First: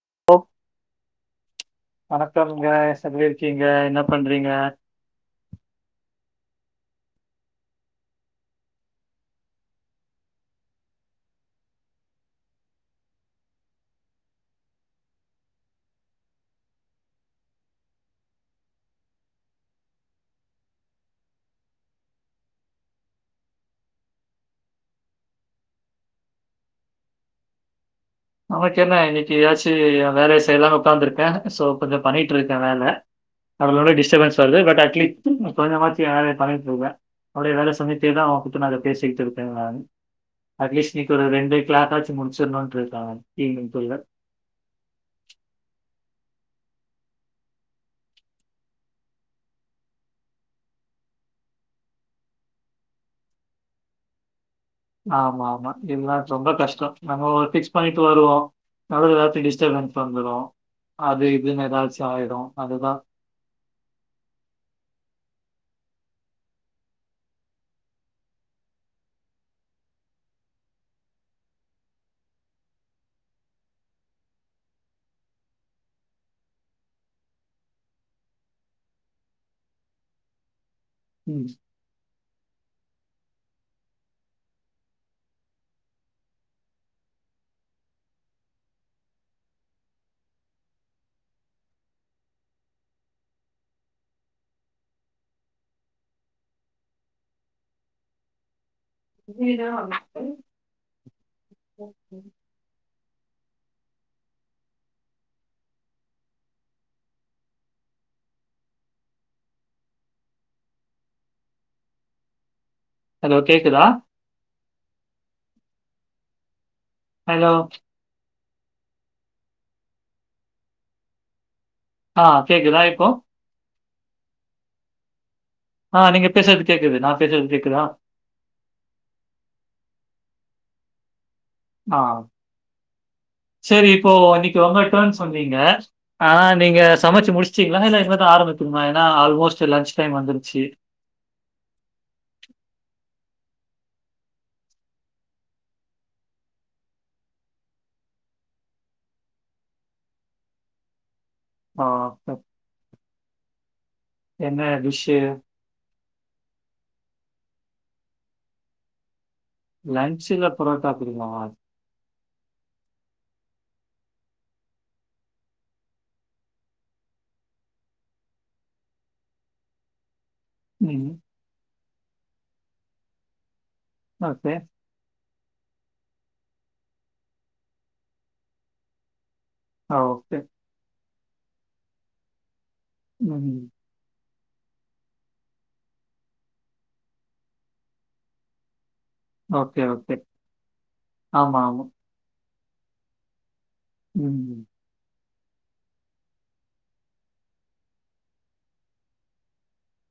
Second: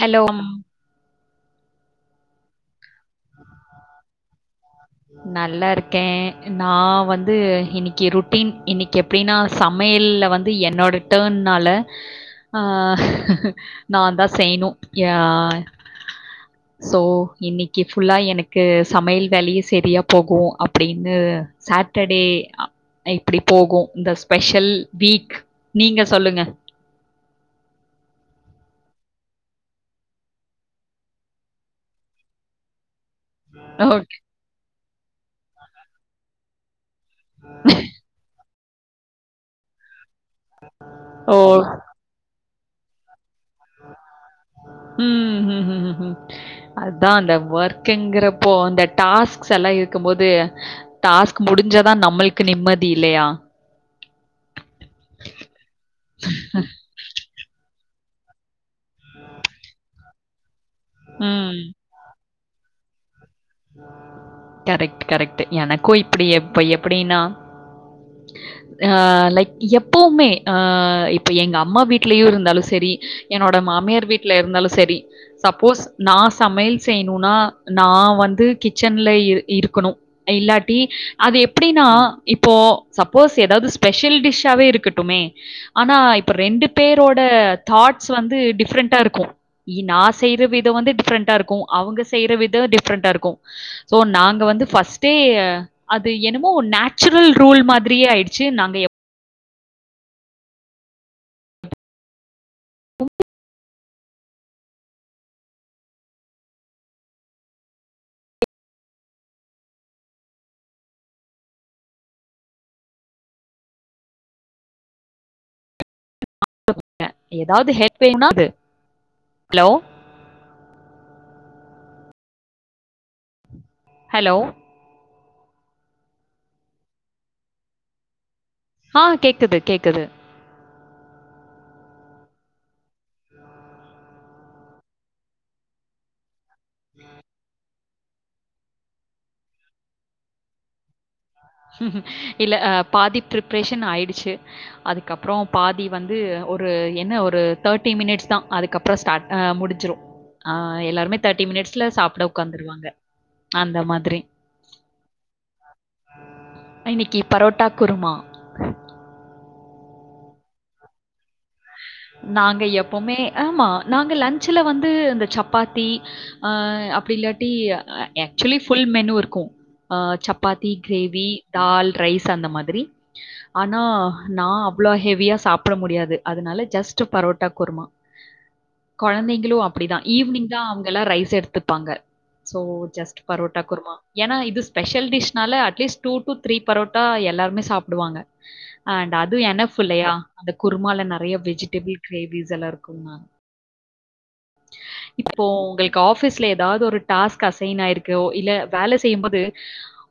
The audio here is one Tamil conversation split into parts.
ஹலோ ஓ அம் வணக்கம்ங்க எஸ் எப்டி இருக்கீங்க என்ன பண்றீங்க நல்லா இருக்கே நா வந்து இன்னிக்கி ரொட்டீன் இன்னிக் கி எப்டின்னா சமையல்ல வந்து என்னோட டேர்ன்னால ஆ நாந்தா செய்ணு யா சோ இன்னைக்கி ஃபுல்லா எனக்கு சமையல் வேலையே செரியா போகு அப்டின்னு சாட்டர்டே அ இப்டி போகு இந்த ஸ்பெஷல் வீக் நீங்க சொல்லுங்க நமக்கு என்ன இன்னைக்கி எதாச்சு யேன் வேலைய செய்யலானு உக்காந்துருக்கே சோ கொஞ்சோ பண்ணிட்ருக்கே வேல அதனாலதா ஓகே. டிஸ்டபன்ஸ் வருது பட் ஆக்சுலி ம் கொஞ்சமாச்சு வேலய பண்ணிட்டு இருக்கறே அப்டியே வேல செஞ்சிட்டேதா உங்கள கூப்ட்டு நா இத பேசிட்ருக்கே நானு அட்லீஸ்ட் இன்னக்கி ஒரு ரெண்டு ஓ! கிளாத்தாச்சு முடிச்சிரணுட்ருக்கே நானு ஈவினிங்க்குள்ள ம் ஹும் ஹும் ஹும் ஹும் அதா அந்த ஒர்க்குங்குறப்போ அந்த டாஸ்க்ஸ் எல்லா இருக்கும் போது டாஸ்க் முடிஞ்சாதா நம்மளுக்கு நிம்மதி இல்லையா ஆமா ஆமா இல்லனா ரொம்ப கஷ்டோ நம்ம ஒன்னு ஃபிக்ஸ் பண்ணிட்டு வருவோ நடுவுல எதாச்சி டிஸ்டபன்ஸ் வந்துரு அது ம். இதுன்னு எதாச்சு ஆயிரு அதுதா கரெக்ட் கரெக்ட்டு எனக்கு இப்டி இப்ப எப்பிடின்னா அ லைக் எப்பவுமே ஆ இப்ப எங்க அம்மா வீட்லயு இருந்தாலு செரி என்னோட மாமியார் வீட்ல இருந்தாலு சரி சப்போஸ் நா சமையல் செய்ணுனா நா வந் து கிச்சன்ல இ இருக்கணு இல்லாட்டி அது ம். எப்டின்னா இப்போ சப்போஸ் எதாவது ஸ்பெஷல் டிஷ்ஷாவே இருக்கட்டுமே ஆனா இப்ப ரெண்டு பேரோட தாட்ஸ் வந்து டிஃப்ரெண்டா இருக்கு இ நா செய்ற விதோ வந்து டிஃப்ரெண்டா இருக்கு அவுங்க செய்ற விதோ டிஃப்ரெண்டா இருக்கு சோ நாங்க வந்து ஃபஸ்ட்டே அது என்னமோ நேச்சுரல் ரூல் மாதிரியே ஆயிடுச்சு நாங்க எப் ஜீனோ [unintelligible] ஹலோ கேக்குதா [inaudible] ஹலோ. ஏதாவது ஹெல்ப் வேணா இது ஹலோ ஆ கேக்குதா இப்போ ஹலோ ஆ நீங்க பேசுறது கேக்குது நா பேசுறது கேக்குதா ஹா கேக்குது கேக்குது ஆ செரி இப்போ இன்னிக்கு உங்க டர்ன் சொன்னீங்க ஆனா நீங்க சமச்சு முடிச்டீங்ளா இல்ல இனிமேதா ஆரம்பிக்குனுமா ஏன்னா ஆல்மோஸ்ட் லன்ச் டைம் வந்துருச்சு இல்ல ஆ பாதி பிரிப்ரேஷன் ஆயிடுச்சு அதுக்கப்றோ பாதி வந்து ஒரு என்ன ஒரு தேர்ட்டி மினிஸ்தா அதுக்கப் றோ ஸ்டாட் ஆ முடிஞ்சிரு ஆ எல்லாருமே தேர்ட்டி ஆ மினிட்ஸ்ல சாப்ட உக்காந்துருவாங்க அந்த மாதிரி என்ன டிஷ்ஷூ இன்னிக்கு பரோட்டா குருமா லன்ச்சுல பரோட்டா குருமாவா நாங்க எப்போமே ஆமா நாங்க லன்ச்சுல வந்து அந்த சப்பாத்தி ஆ அப்டி இல்லாட்டி அ ஆக்ச்சுலி ஃபுல் மெனு இருக்கு ஆ சப்பாத்தி ம். கிரேவி தால் ரைய்ஸ் அந்த மாதிரி அனா நா ஓகே. அவ் ளோ ஹெவியா சாப்ட முடியாது அதுனால ஜஸ்ட் பரோட்டா குர்மா கொழந்தைங் களு ஆ அப்டிதா ஓகே. ஈவினிங்தா அவங்கல்லா ரைஸ் எடுத்துப்பாங்க சோ ஜஸ்ட் ம். பரோட்டா குர்மா ஏனா இது ஸ்பெஷல் டிஷ்னால at least two to three parotta எல்லாருமே சாப்டுவாங்க அண்ட் அது என்னஃப் ஓகே, ஓகே. இல்லையா அந்த குர்மால நெறைய ஆமா, ஆமா. வெஜிடபிள் கிரேவிஸ் எல்லா இருக்கும்ண்ணா ம் இப்போ உங்ளுக்கு ஆஃபீஸ்ல ஏதாவது ஒரு டாஸ்க் அசைன் ஆயிருக்கோ இல்ல வேல செய்யும்போது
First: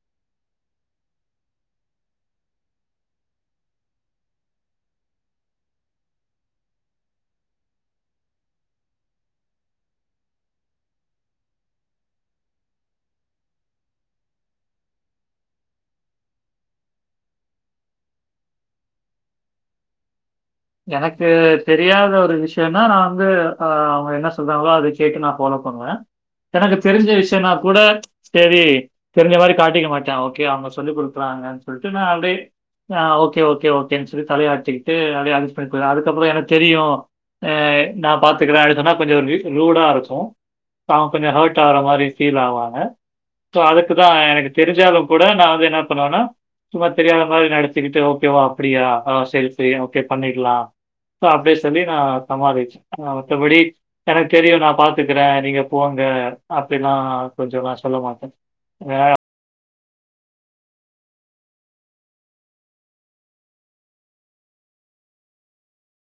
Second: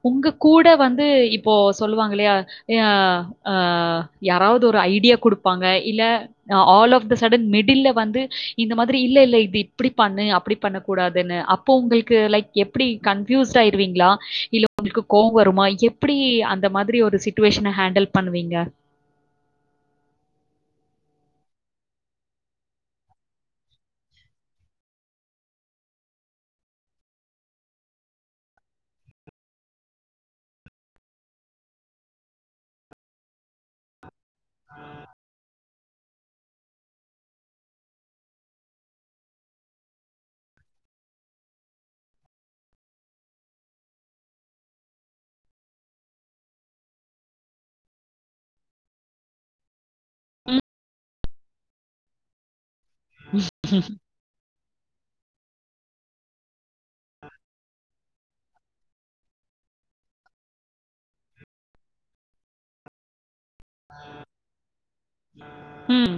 உங்க கூட வந்து இப்போ சொல்லுவாங்க இல்லயா யா ஆ யாராவது ஒரு ஐடியா குடுப்பாங்க இல்ல அ ஆல் ஆஃப் த சடன் மிடில்ல வந்து இந்த மா இல்ல இல்ல இது இப்டி பண்ணு அப்டி பண்ணக்கூடாதுன்னு அப்போ உங்களுக்கு லைக் எப்டி கன்ஃப்யூஸ் ஆயிடுவீங்களா இல்ல உங்ளுக்கு கோவ வருமா எப்டி அந்த மாதிரி ஒரு சிட்டுவேஷன ஹேண்டல் பண்ணுவீங்க எனக்கு தெரியாத ஒரு விஷயனா நா வந்து ஆ அவங்க என்ன சொல்றாங்களோ அத கேட்டு நா ஃபாலோ பண்ணுவே எனக்கு தெரிஞ்ச விஷயன்னா கூட செரி தெரிஞ்ச மாரி காட்டிக்க மாட்டா ஓக்கே அவங்க சொல்லி குடுக்குறாங்க சொல்ட்டு நா அப்டே ஆ ஓகே ஓகே ஓகேன் சொல்லி தலையாட்டிக்கிட்டு அப்டியே அஜிஸ் பண்ணி போயிருவ அதுக்கப்புறோ எனக்கு தெரியு ஆ நா பாத்துக்குற அப்டி சொன்னா கொஞ்ச வந்து ரூடா இருக்கு அ கொஞ்ச ஹர்ட் ஆற மாரி ஃபீல் ஆவாங்க சோ அதுக்குதா எனக்கு தெரிஞ்சாலு கூட நா வந்து என்ன பண்ணுவனா சும்மா தெரியாத மாரி நடிச்சிக்கிட்டு ஓகேவா அப்டியா அ செர் செரி ஓகே பண்ணி க்கலா சோ அப்டியே சொல்லி நா சமாளிச்ச அ மத்தபடி எனக்கு தெரியு நா பாத்துக்குற நீங்க போங்க அப்டிலா கொஞ்ச நா சொல்ல மாட்ட ஆ ம்